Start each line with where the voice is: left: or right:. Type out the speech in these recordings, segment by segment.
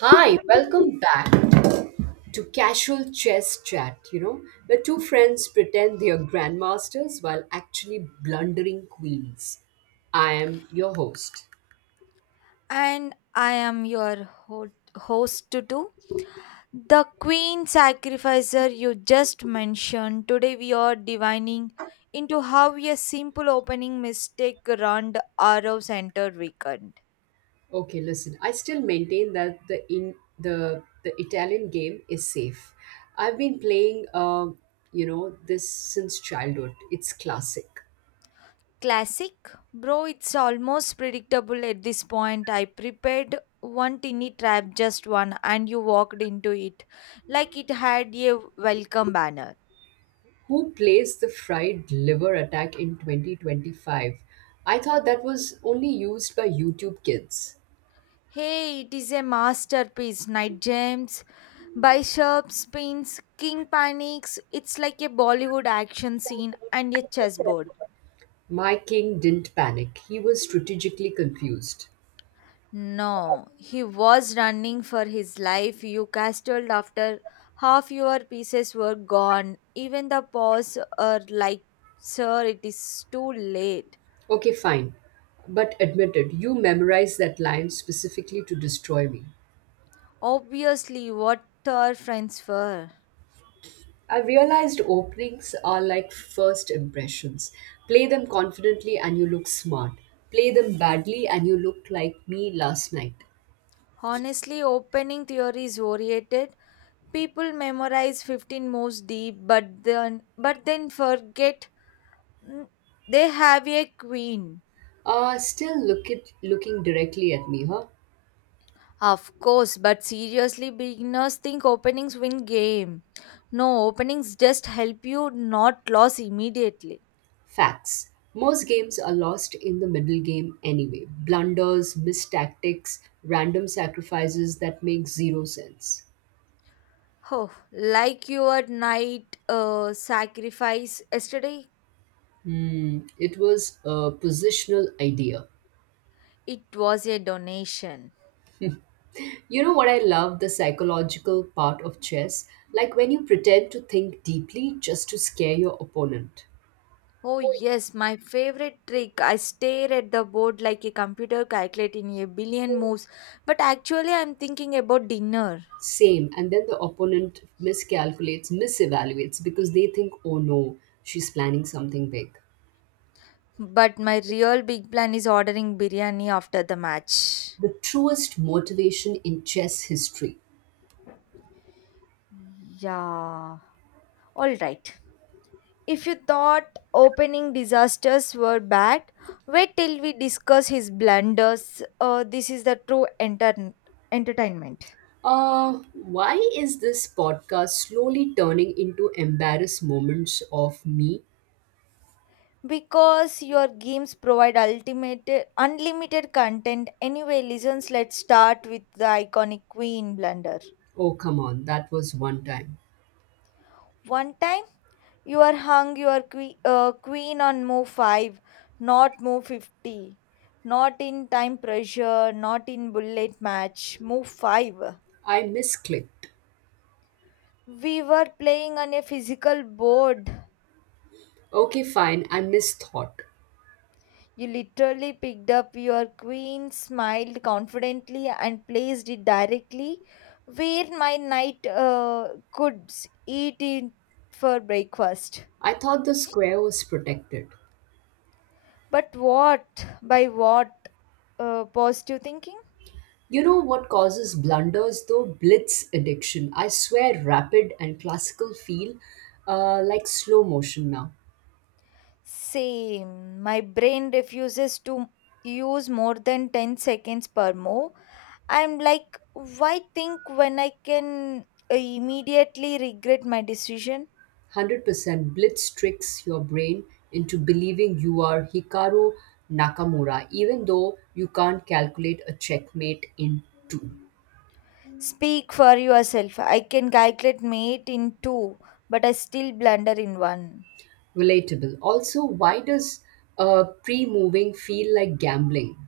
right: Hi, welcome back to Casual Chess Chat, where two friends pretend they are grandmasters while actually blundering queens. I am your host.
left: And I am your host Tutu. The Queen Sacrificer you just mentioned. Today we are divining into how a simple opening mistake ruined Arrow Center weekend.
right: Okay, listen, I still maintain that the in the the Italian game is safe. I've been playing this since childhood. It's classic.
left: Classic? Bro, it's almost predictable at this point. I prepared one tiny trap, just one, and you walked into it like it had a welcome banner.
right: Who plays the fried liver attack in 2025? I thought that was only used by YouTube kids.
left: Hey, it is a masterpiece. Night James by Sharp Spins, King Panics. It's like a Bollywood action scene and a chessboard.
right: My king didn't panic. He was strategically confused.
left: No, he was running for his life. You castled after half your pieces were gone. Even the paws are like, sir, it is too late.
right: Okay, fine. But admitted, you memorized that line specifically to destroy me.
left: Obviously, what are friends for?
right: I realized openings are like first impressions. Play them confidently and you look smart. Play them badly and you look like me last night.
left: Honestly, opening theory is oriented. People memorize 15 moves deep, but then forget mm, they have a queen.
right: Still looking directly at me, huh?
left: Of course, but seriously beginners think openings win game. No, openings just help you not lose immediately.
right: Facts. Most games are lost in the middle game anyway. Blunders, missed tactics, random sacrifices that make zero sense.
left: Oh, like your night sacrifice yesterday,
right: Hmm, it was a positional idea.
left: it was a donation.
right: You know what? I love the psychological part of chess. Like when you pretend to think deeply just to scare your opponent.
left: Oh, yes, my favorite trick. I stare at the board like a computer calculating a billion moves, but actually, I'm thinking about dinner.
right: Same, and then the opponent miscalculates, misevaluates because they think, oh no, she's planning something big.
left: But my real big plan is ordering biryani after the match.
right: The truest motivation in chess history.
left: Yeah. All right. If you thought opening disasters were bad, wait till we discuss his blunders. This is the true entertainment.
right: Why is this podcast slowly turning into embarrassed moments of me?
left: Because your games provide ultimate unlimited content. Anyway listens, let's start with the iconic queen blunder.
right: Oh, come on, that was one time.
left: One time you are hung your queen on move 5, not move 50, not in time pressure, not in bullet match, move 5.
right: I misclicked.
left: We were playing on a physical board.
right: Okay, fine, I misthought.
left: You literally picked up your queen, smiled confidently, and placed it directly where my knight could eat it for breakfast.
right: I thought the square was protected.
left: But what? By what? Positive thinking?
right: You know what causes blunders though? Blitz addiction. I swear, rapid and classical feel like slow motion now.
left: Same. My brain refuses to use more than 10 seconds per move. I'm like, why think when I can immediately regret my decision?
right: 100% blitz tricks your brain into believing you are Hikaru Nakamura, even though you can't calculate a checkmate in two.
left: Speak for yourself. I can calculate mate in two, but I still blunder in one.
right: Relatable. Also, why does pre moving feel like gambling?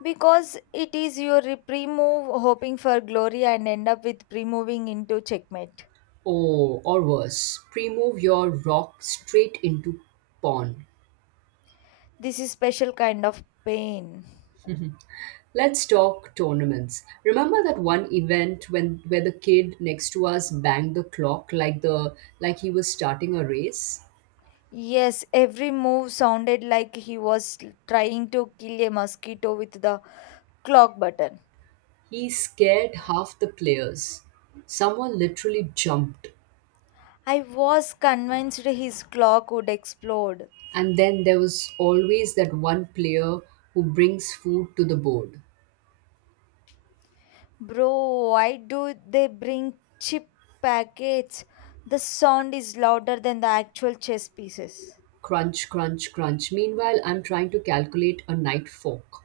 left: Because it is your pre-move hoping for glory and end up with pre-moving into checkmate.
right: Oh, or worse, pre move your rock straight into pawn.
left: This is special kind of pain.
right: Let's talk tournaments. Remember that one event when where the kid next to us banged the clock like he was starting a race?
left: Yes, every move sounded like he was trying to kill a mosquito with the clock button.
right: He scared half the players. Someone literally jumped.
left: I was convinced his clock would explode.
right: And then there was always that one player who brings food to the board.
left: Bro, why do they bring cheap packets? The sound is louder than the actual chess pieces.
right: Crunch, crunch, crunch. Meanwhile, I'm trying to calculate a knight fork.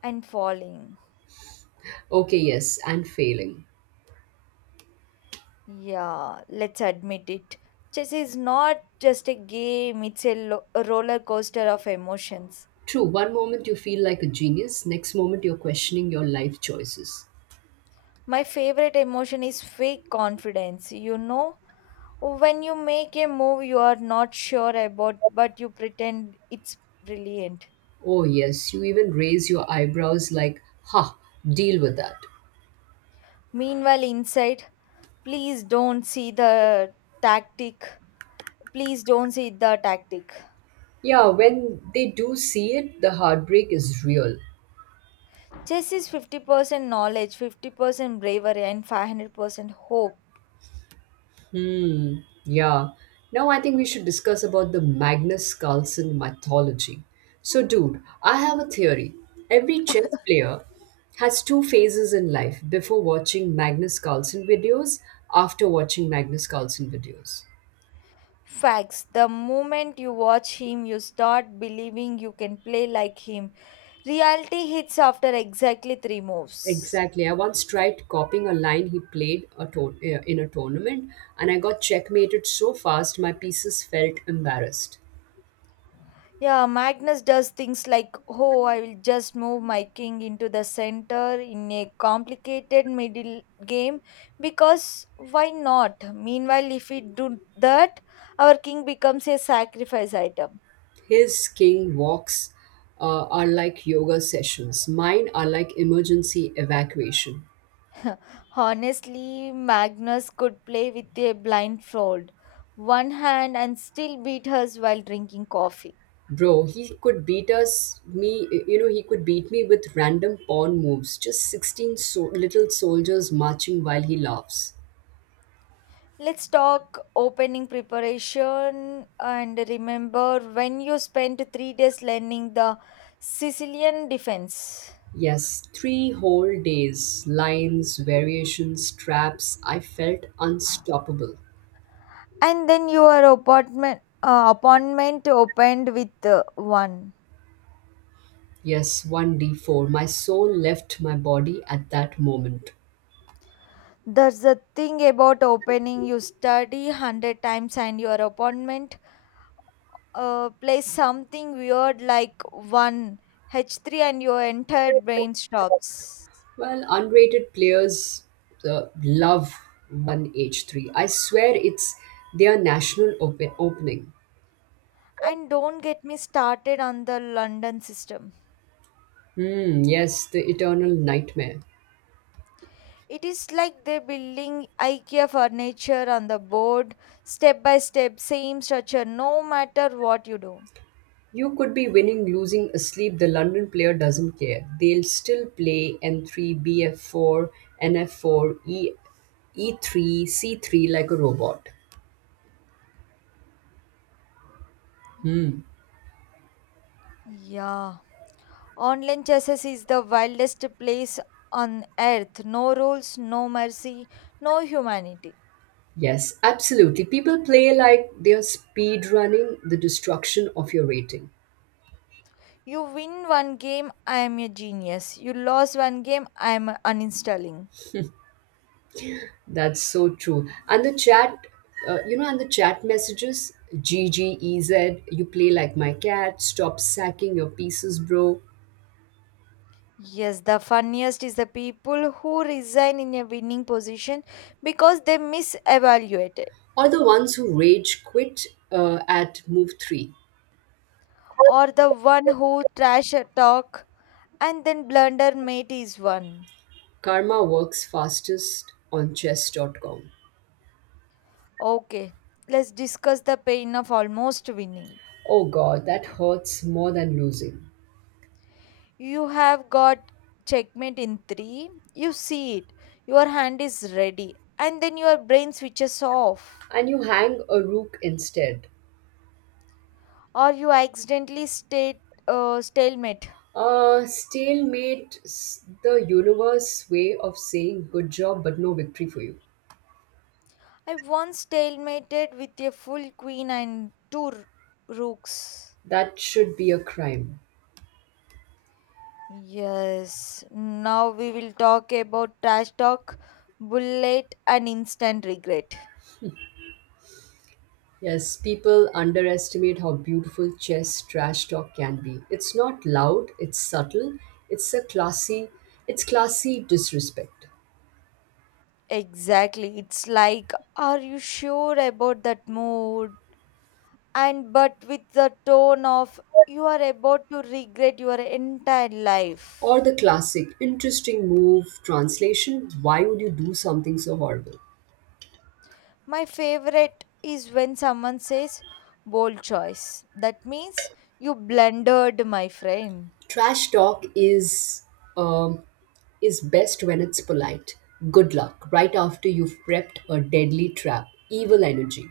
left: And falling.
right: Okay, yes, and failing.
left: Yeah, let's admit it. Chess is not just a game, it's a, a roller coaster of emotions.
right: True, one moment you feel like a genius, next moment you're questioning your life choices.
left: My favorite emotion is fake confidence, you know? When you make a move you are not sure about, but you pretend it's brilliant.
right: Oh, yes, you even raise your eyebrows like, ha, deal with that.
left: Meanwhile, inside, please don't see the tactic. Please don't see the tactic.
right: Yeah, when they do see it, the heartbreak is real.
left: Chess is 50% knowledge, 50% bravery, and 500% hope.
right: Hmm. Yeah. Now I think we should discuss about the Magnus Carlsen mythology. So, dude, I have a theory. Every chess player has two phases in life: before watching Magnus Carlsen videos, after watching Magnus Carlsen videos.
left: Facts. The moment you watch him, you start believing you can play like him. Reality hits after exactly three moves.
right: Exactly. I once tried copying a line he played in a tournament, and I got checkmated so fast my pieces felt embarrassed.
left: Yeah, Magnus does things like, oh, I will just move my king into the center in a complicated middle game because why not? Meanwhile, if we do that, our king becomes a sacrifice item.
right: His king walks are like yoga sessions. Mine are like emergency evacuation.
left: Honestly, Magnus could play with a blindfold, one hand, and still beat us while drinking coffee.
right: Bro, he could beat us, me, he could beat me with random pawn moves. Just 16 little soldiers marching while he laughs.
left: Let's talk opening preparation and remember when you spent 3 days learning the Sicilian defense.
right: Yes, 3 whole days, lines, variations, traps. I felt unstoppable.
left: And then your apartment appointment opened with one.
right: Yes, 1d4. My soul left my body at that moment.
left: There's a thing about opening. You study hundred times and your appointment plays something weird like one H3 and your entire brain stops.
right: Well, unrated players love 1H3. I swear it's their national opening.
left: And don't get me started on the London system.
right: Hmm, yes, the eternal nightmare.
left: It is like they're building IKEA furniture on the board, step by step, same structure, no matter what you do.
right: You could be winning, losing, asleep. The London player doesn't care. They'll still play N3, BF4, NF4, E3, C3 like a robot.
left: Yeah. Online chess is the wildest place on earth. No rules, no mercy, no humanity.
right: Yes, absolutely. People play like they're speed running the destruction of your rating.
left: You win one game, I am a genius. You lost one game, I am uninstalling.
right: That's so true. And the chat messages, GGEZ, you play like my cat, stop sacking your pieces, bro.
left: Yes, the funniest is the people who resign in a winning position because they misevaluated.
right: Or the ones who rage quit at move 3.
left: Or the one who trash talk and then blunder mate is one.
right: Karma works fastest on chess.com.
left: Okay, let's discuss the pain of almost winning.
right: Oh god, that hurts more than losing.
left: You have got checkmate in three, you see it, your hand is ready, and then your brain switches off,
right: And you hang a rook instead.
left: or you accidentally stalemate.
right: Stalemate, the universe way of saying good job but no victory for you.
left: I once stalemated with a full queen and two rooks.
right: That should be a crime.
left: Yes, now we will talk about trash talk, bullet, and instant regret.
right: Yes, people underestimate how beautiful chess trash talk can be. It's not loud, it's subtle, it's a classy, it's classy disrespect.
left: Exactly, it's like, are you sure about that mood? And but with the tone of, you are about to regret your entire
right: Or
left: life.
right: the classic interesting move translation, why would you do something so horrible?
left: My favorite is when someone says, bold choice. That means you blundered, my friend.
right: Trash talk um, is best when it's polite. Good luck right after you've prepped a deadly trap, evil energy.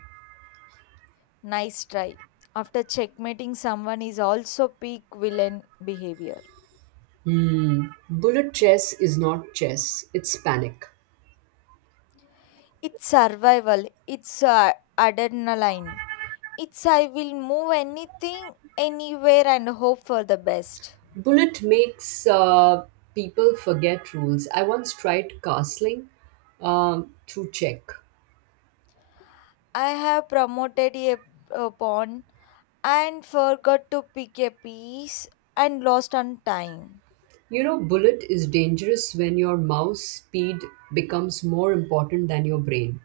left: Nice try. After checkmating someone is also peak villain behavior.
right: Hmm. Bullet chess is not chess, it's panic.
left: It's survival. It's adrenaline. It's I will move anything, anywhere, and hope for the best.
right: Bullet makes people forget rules. I once tried castling through check.
left: I have promoted a pawn and forgot to pick a piece and lost on time.
right: You know, bullet is dangerous when your mouse speed becomes more important than your brain.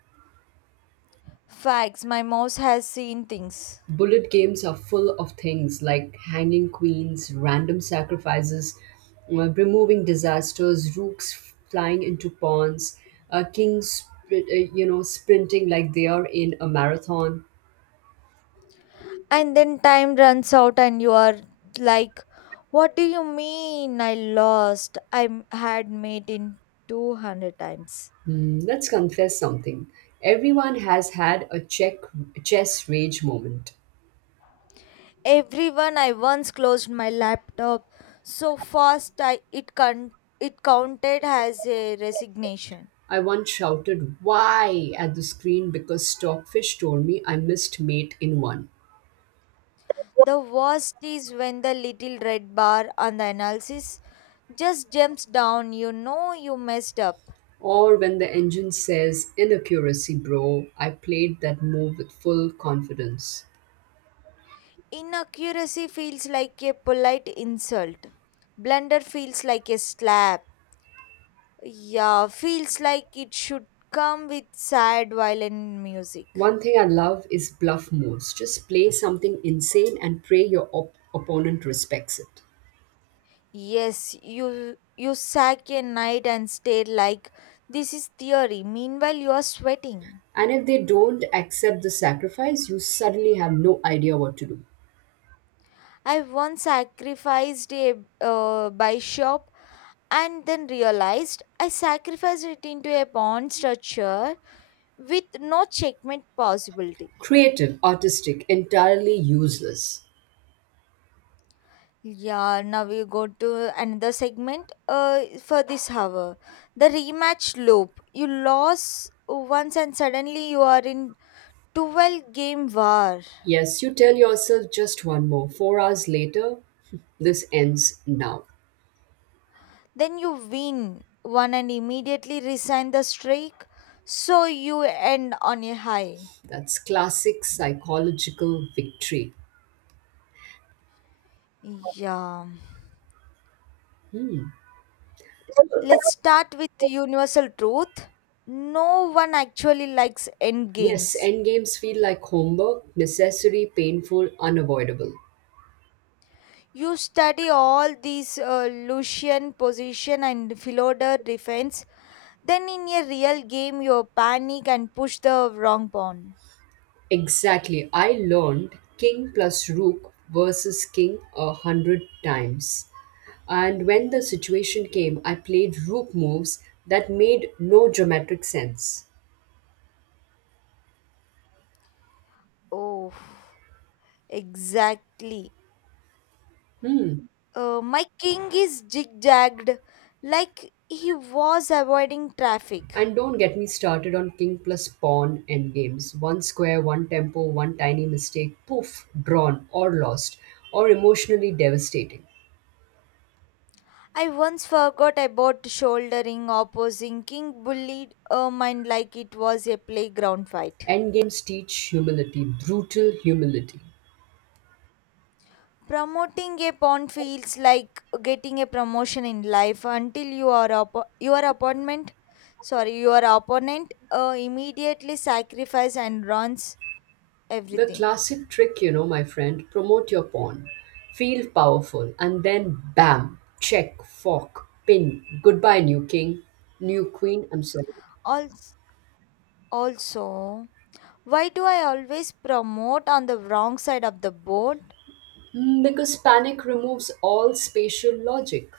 left: Facts. My mouse has seen things.
right: Bullet games are full of things like hanging queens, random sacrifices, removing disasters, rooks flying into pawns, kings, sprinting like they are in a marathon.
left: And then time runs out, and you are like, "What do you mean? I lost. Had made in 200 times."
right: Hmm, let's confess something. Everyone has had a chess rage moment.
left: Everyone, I once closed my laptop so fast it counted as a resignation.
right: I once shouted, "Why?" at the screen because Stockfish told me I missed mate in one.
left: The worst is when the little red bar on the analysis just jumps down, you know you messed up.
right: Or when the engine says, "Inaccuracy," bro, I played that move with full confidence.
left: Inaccuracy feels like a polite insult. Blunder feels like a slap. Yeah, feels like it should come with sad violin music.
right: One thing I love is bluff moves. Just play something insane and pray your opponent respects it.
left: Yes, you sack a night and stare like this is theory. Meanwhile, you are sweating.
right: And if they don't accept the sacrifice, you suddenly have no idea what to do.
left: I once sacrificed a by shop and then realized I sacrificed it into a pawn structure with no checkmate possibility.
right: Creative, artistic, entirely useless.
left: Yeah, now we go to another segment for this hour. The rematch loop. You lost once and suddenly you are in 12 game war.
right: Yes, you tell yourself just one more. 4 hours later, this ends now.
left: Then you win one and immediately resign the streak, so you end on a high.
right: That's classic psychological victory.
left: Yeah. Let's start with the universal truth. No one actually likes end
right: Yes,
left: games.
right: endgames feel like homework, necessary, painful, unavoidable.
left: You study all these Lucian position and Philodor defense. Then in a real game, you panic and push the wrong pawn.
right: Exactly. I learned king plus rook versus king 100 times. And when the situation came, I played rook moves that made no dramatic sense.
left: Oh, exactly.
right: Hmm.
left: My king is zigzagged like he was avoiding traffic.
right: And don't get me started on king plus pawn endgames. One square, one tempo, one tiny mistake, poof, drawn or lost, or emotionally devastating.
left: I once forgot about shouldering opposing king bullied a mind like it was a playground fight.
right: Endgames teach humility, brutal humility.
left: Promoting a pawn feels like getting a promotion in life until you are your opponent, sorry, your opponent immediately sacrifice and runs
right: The
left: everything.
right: classic trick, my friend, promote your pawn. Feel powerful, and then bam, check, fork, pin. Goodbye, new king, new queen, I'm sorry.
left: Also, also, why do I always promote on the wrong side of the board?
right: Because panic removes all spatial logic.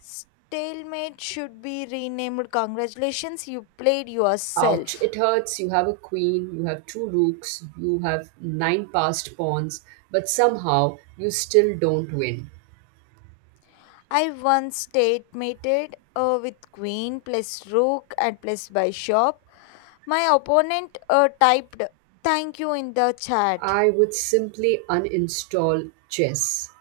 left: Stalemate should be renamed. Congratulations, you played
right: Ouch,
left: yourself.
right: it hurts. You have a queen, you have two rooks, you have nine passed pawns, but somehow you still don't win.
left: I once statemated with queen plus rook and plus bishop. My opponent typed thank you in the chat.
right: I would simply uninstall chess.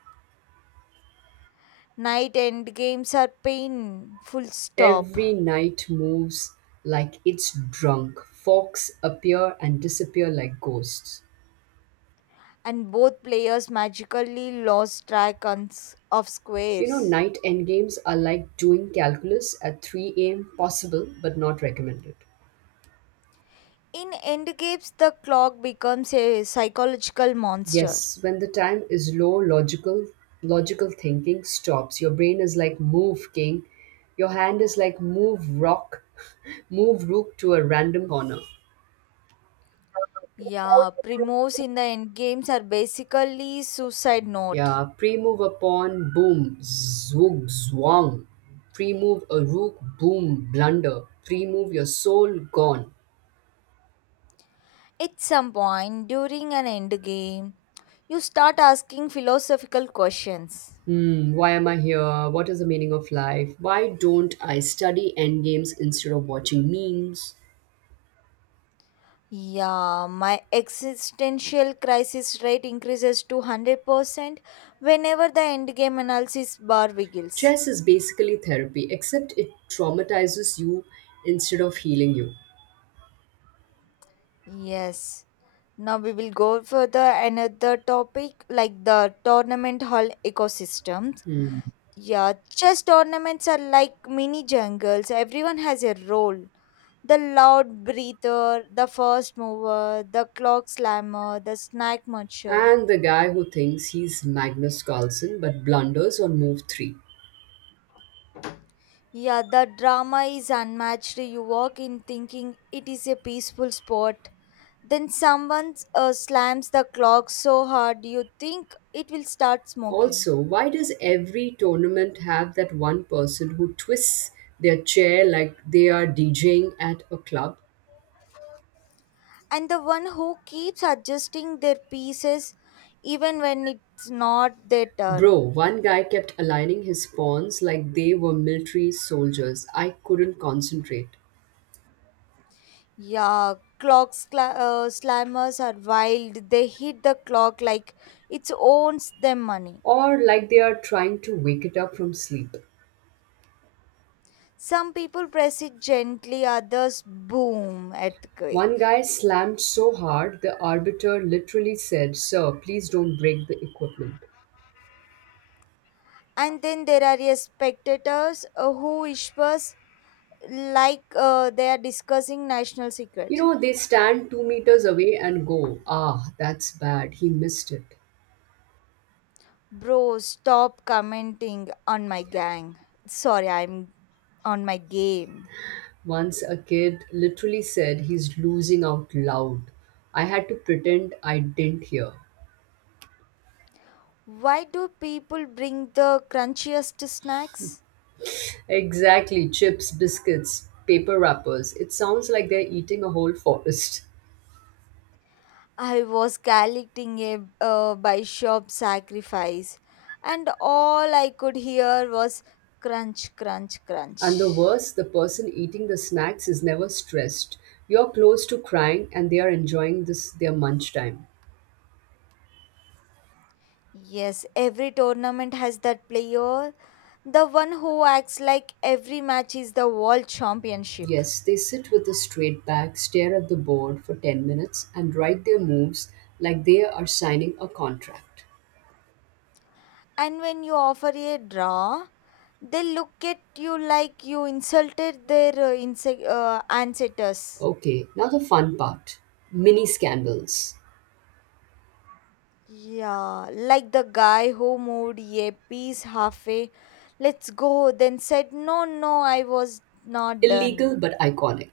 left: Knight end games are pain, full stop.
right: Every night moves like it's drunk. Forks appear and disappear like ghosts.
left: And both players magically lost track on of
right: You know,
left: squares.
right: night endgames are like doing calculus at 3 a.m., possible but not recommended.
left: In Endgames, the clock becomes a psychological monster.
right: Yes, when the time is low, logical thinking stops. Your brain is like move king. Your hand is like move rock, move rook to a random corner.
left: Yeah, primos in the endgames are basically suicide note.
right: Yeah, pre-move a pawn, boom, zoog, zwang. Pre-move a rook, boom, blunder. Pre-move your soul, gone.
left: At some point during an endgame, you start asking philosophical questions.
right: Hmm, why am I here? What is the meaning of life? Why don't I study endgames instead of watching memes?
left: Yeah, my existential crisis rate increases to 100% whenever the endgame analysis bar wiggles.
right: Chess is basically therapy, except it traumatizes you instead of healing you.
left: Yes, now we will go for the another topic like the tournament hall ecosystems.
right: Hmm.
left: Yeah, chess tournaments are like mini jungles. Everyone has a role. The loud breather, the first mover, the clock slammer, the snack muncher.
right: And the guy who thinks he's Magnus Carlsen but blunders on move three.
left: Yeah, the drama is unmatched. You walk in thinking it is a peaceful sport. Then someone slams the clock so hard you think it will start smoking.
right: Also, why does every tournament have that one person who twists their chair like they are DJing at a club?
left: And the one who keeps adjusting their pieces even when it's not their
right: Bro,
left: turn.
right: one guy kept aligning his pawns like they were military soldiers. I couldn't concentrate.
left: Yeah, slammers are wild. They hit the clock like it owns them money.
right: Or like they are trying to wake it up from sleep.
left: Some people press it gently, others boom,
right: One
left: earthquake.
right: guy slammed so hard the arbiter literally said, "Sir, please don't break the equipment."
left: And then there are yes, spectators who whispers like they are discussing national
right: You
left: secret.
right: know, they stand 2 meters away and go, "Ah, that's bad, he missed it."
left: Bro, stop commenting on my gang. Sorry, I'm on my game.
right: Once a kid literally said he's losing out loud. I had to pretend I didn't hear.
left: Why do people bring the crunchiest snacks?
right: Exactly, chips, biscuits, paper wrappers. It sounds like they're eating a whole forest.
left: I was collecting a by shop sacrifice, and all I could hear was crunch, crunch,
right: And the
left: crunch.
right: worst, the person eating the snacks is never stressed. You're close to crying and they are enjoying this their munch time.
left: Yes, every tournament has that player, the one who acts like every match is the world championship.
right: Yes, they sit with a straight back, stare at the board for 10 minutes and write their moves like they are signing a contract.
left: And when you offer a draw, they look at you like you insulted their ancestors.
right: Okay, now the fun part. Mini scandals.
left: Yeah, like the guy who moved a piece halfway. Let's go, then said, no, no, I was not done.
right: Illegal but iconic.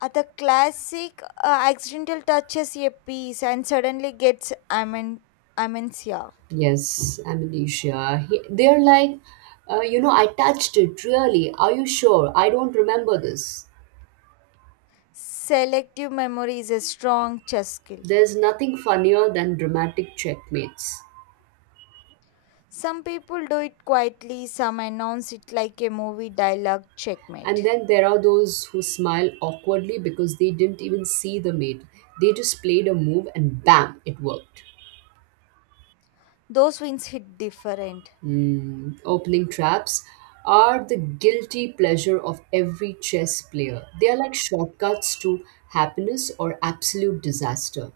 left: The classic accidental touches a piece and suddenly gets amencia.
right: Yes, amnesia. They're like, I touched it, really. Are you sure? I don't remember this.
left: Selective memory is a strong chess skill.
right: There's nothing funnier than dramatic checkmates.
left: Some people do it quietly, some announce it like a movie dialogue
right: And
left: checkmate.
right: then there are those who smile awkwardly because they didn't even see the mate. They just played a move and bam, it worked.
left: Those wins hit different.
right: Hmm, opening traps are the guilty pleasure of every chess player. They are like shortcuts to happiness or absolute disaster.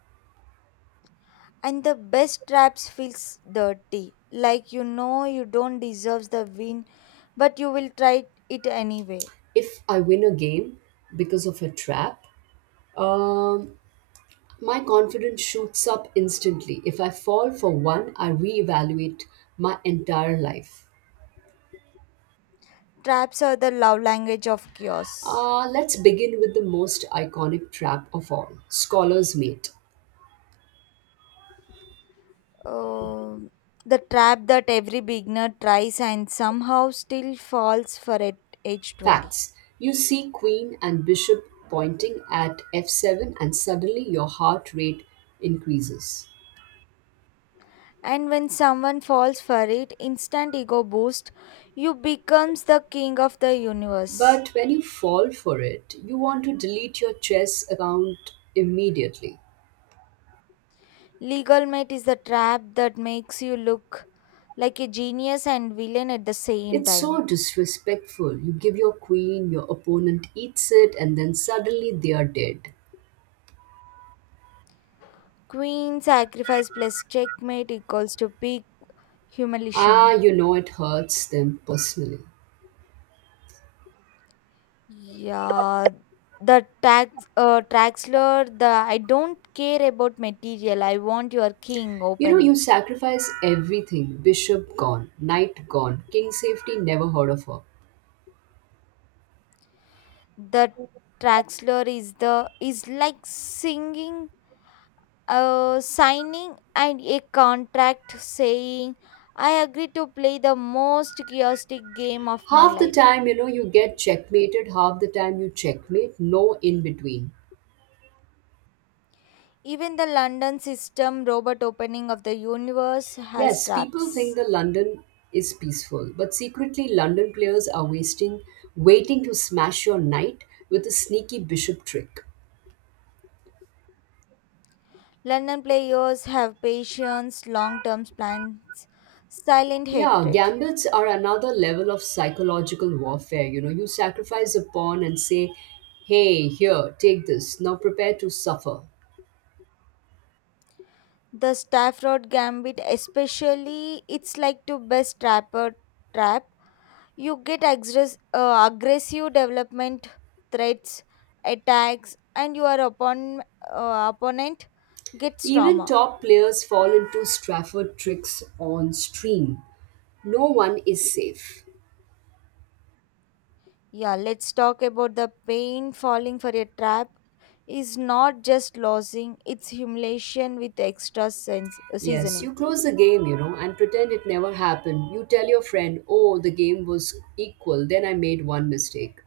left: And the best traps feels dirty. Like you know you don't deserve the win, but you will try it anyway.
right: If I win a game because of a trap, um, My confidence shoots up instantly. If I fall for one, I reevaluate my entire life.
left: Traps are the love language of chaos.
right: Let's begin with the most iconic trap of all, Scholar's Mate.
left: Um, the trap that every beginner tries and somehow still falls for at age 20.
right: Facts. You see Queen and Bishop pointing at f7, and suddenly your heart rate increases.
left: And when someone falls for it, instant ego boost, you becomes the king of the universe.
right: But when you fall for it, you want to delete your chess account immediately.
left: Legal mate is the trap that makes you look like a genius and villain at the same
right: It's so
left: time.
right: disrespectful. You give your queen, your opponent eats it, and then suddenly they are dead.
left: Queen sacrifice plus checkmate equals to big
right: Ah,
left: humiliation.
right: you know it hurts them personally.
left: Yeah, the tax Traxler. The I don't care about material. I want your king
right: You know, you
left: opening.
right: sacrifice everything, bishop gone, knight gone, king safety never heard of her.
left: The Traxler is the is like singing signing and a contract saying I agree to play the most chaotic game of my
right: Half the
left: life.
right: time, you know, you get checkmated, half the time, you checkmate, no in between.
left: Even the London system robot opening of the universe has
right: Yes, people think
left: traps.
right: that London is peaceful, but secretly, London players are waiting to smash your knight with a sneaky bishop trick.
left: London players have patience, long term plans, silent
right: Yeah,
left: hatred.
right: gambits are another level of psychological warfare. You know, you sacrifice a pawn and say, "Hey, here, take this. Now prepare to suffer."
left: The Stafford Gambit, especially, it's like to best trap. You get aggressive development threats, attacks, and your opponent gets
right: Even
left: trauma.
right: top players fall into Strafford tricks on stream. No one is safe.
left: Yeah, let's talk about the pain falling for a trap is not just losing, it's humiliation with extra
right: Yes,
left: seasoning.
right: you close the game, and pretend it never happened. You tell your friend, "Oh, the game was equal, then I made one mistake."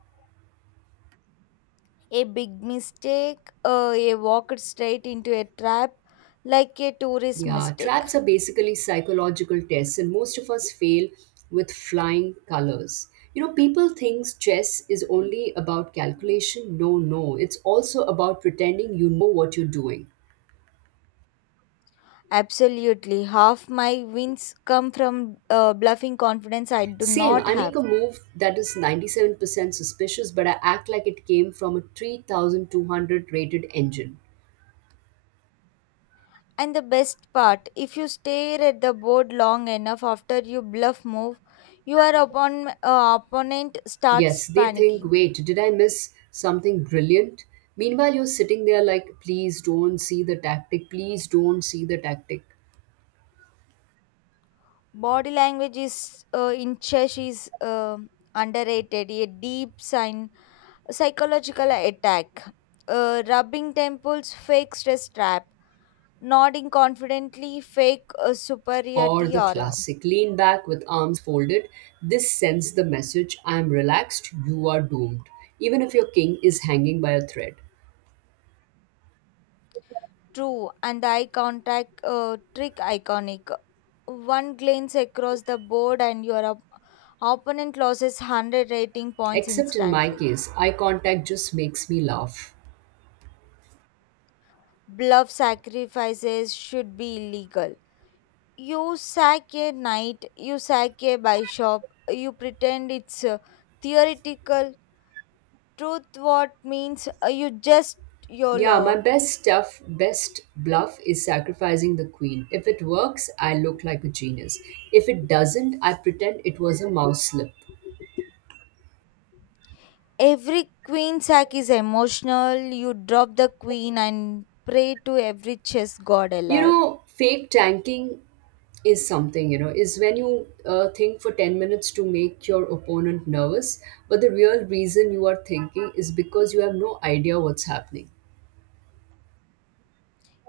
left: A big mistake, a walk straight into a trap like a tourist
right: Yeah,
left: mistake.
right: traps are basically psychological tests, and most of us fail with flying colors. You know, people think chess is only about calculation. No, no, it's also about pretending you know what you're doing.
left: Absolutely. Half my wins come from bluffing confidence I do
right: Same,
left: not
right: I make
left: have.
right: a move that is 97% suspicious, but I act like it came from a 3200 rated engine.
left: And the best part, if you stare at the board long enough after you bluff move, your opponent
right: Yes,
left: starts
right: they think,
left: panicking.
right: "Wait, did I miss something brilliant?" Meanwhile, you're sitting there like, "Please don't see the tactic, please don't see the tactic."
left: Body language is in chess is underrated, a deep sign, psychological attack. Rubbing temples, fake stress trap. Nodding confidently, fake
right: Or
left: superiority
right: the
left: aura.
right: classic lean back with arms folded. This sends the message "I am relaxed, you are doomed," even if your king is hanging by a thread.
left: True, and the eye contact trick iconic. One glance across the board, and your opponent loses 100 rating points
right: Except in my
left: instantly.
right: case, eye contact just makes me laugh.
left: Bluff sacrifices should be illegal. You sack a knight, you sack a bishop, you pretend it's theoretical. Truth what means you just
right: Yeah, my
left: YOLO.
right: best bluff is sacrificing the queen. If it works, I look like a genius. If it doesn't, I pretend it was a mouse slip.
left: Every queen sack is emotional. You drop the queen and pray to every chess god
right: You
left: alive.
right: know, fake tanking is something, is when you think for 10 minutes to make your opponent nervous, but the real reason you are thinking is because you have no idea what's happening.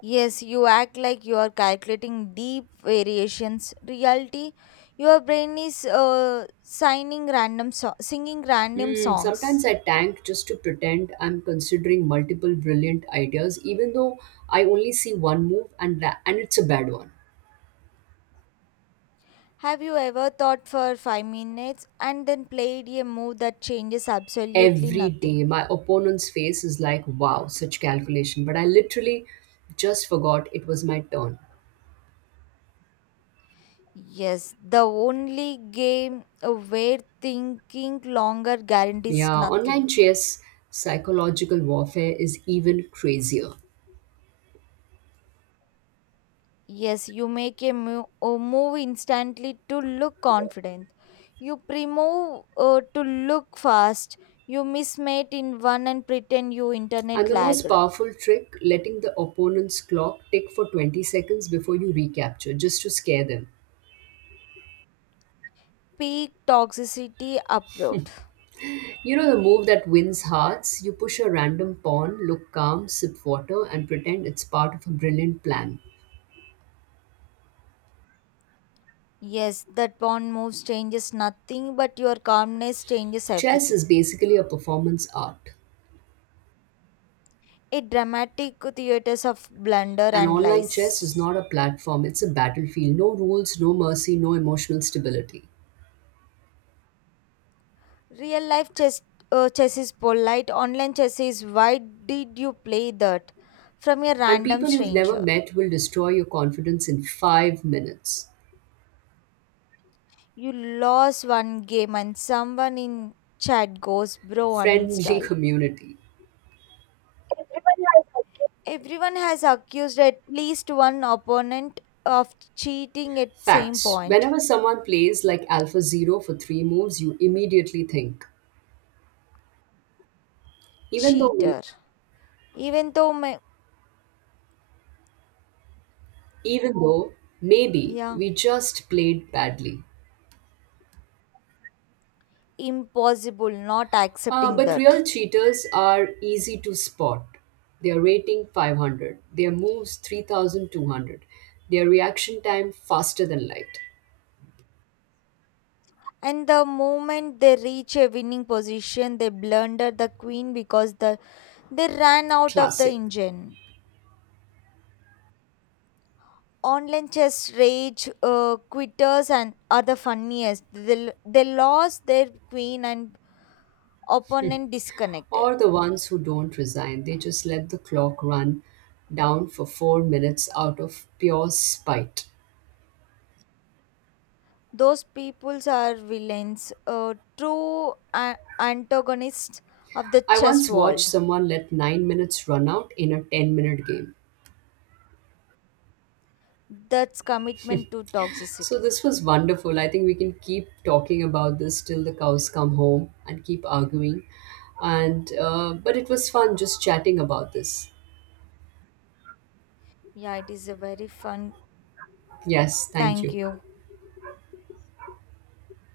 left: Yes, you act like you are calculating deep variations. Reality, your brain is singing random
right: Hmm, sometimes
left: songs.
right: I tank just to pretend I'm considering multiple brilliant ideas, even though I only see one move and it's a bad one.
left: Have you ever thought for 5 minutes and then played a move that changes absolutely
right: Every day,
left: nothing?
right: my opponent's face is like, "Wow, such calculation." But I literally just forgot it was my turn.
left: Yes, the only game where thinking longer guarantees
right: Yeah, online
left: nothing.
right: chess psychological warfare is even crazier.
left: Yes, you make a move instantly to look confident. You pre-move to look fast. You mismate in one and pretend you
right: And
left: internet
right: the most
left: lagged.
right: powerful trick, letting the opponent's clock tick for 20 seconds before you recapture, just to scare them.
left: Peak toxicity approved.
right: You know the move that wins hearts? You push a random pawn, look calm, sip water, and pretend it's part of a brilliant plan.
left: Yes, that pawn moves changes nothing, but your calmness changes
right: Chess
left: everything.
right: is basically a performance art.
left: A dramatic theaters of blunder
right: And
left: and
right: online chess is
left: lies.
right: not a platform, it's a battlefield. No rules, no mercy, no emotional stability.
left: Real life chess, chess is polite. Online chess is why did you play that? From a
right: And
left: random
right: people you've never
left: stranger.
right: met will destroy your confidence in 5 minutes.
left: You lost one game and someone in chat goes, bro,
right: Friendly
left: uninstall.
right: community.
left: Everyone has accused at least one opponent of cheating at same
right: Facts.
left: point.
right: Whenever someone plays like Alpha Zero for three moves, you immediately think, even though we,
left: Cheater. Even though, my,
right: even though maybe
left: yeah,
right: we just played badly.
left: impossible not
right: Uh,
left: accepting
right: but real
left: that.
right: cheaters are easy to spot. Their rating 500, their moves 3200, their reaction time faster than light.
left: And the moment they reach a winning position, they blunder the queen because they ran out of the
right: Classic.
left: engine. Online chess rage quitters and are the funniest. They lost their queen and opponent disconnected.
right: Or the ones who don't resign, they just let the clock run down for 4 minutes out of pure spite.
left: Those peoples are villains, true antagonists of the
right: I
left: chess
right: once watched
left: world.
right: someone let 9 minutes run out in a 10-minute game.
left: That's commitment to
right: So
left: toxicity.
right: this was wonderful. I think we can keep talking about this till the cows come home and keep arguing. And but it was fun just chatting about this.
left: Yeah, it is a very fun.
right: Yes, thank
left: Thank
right: you.
left: you.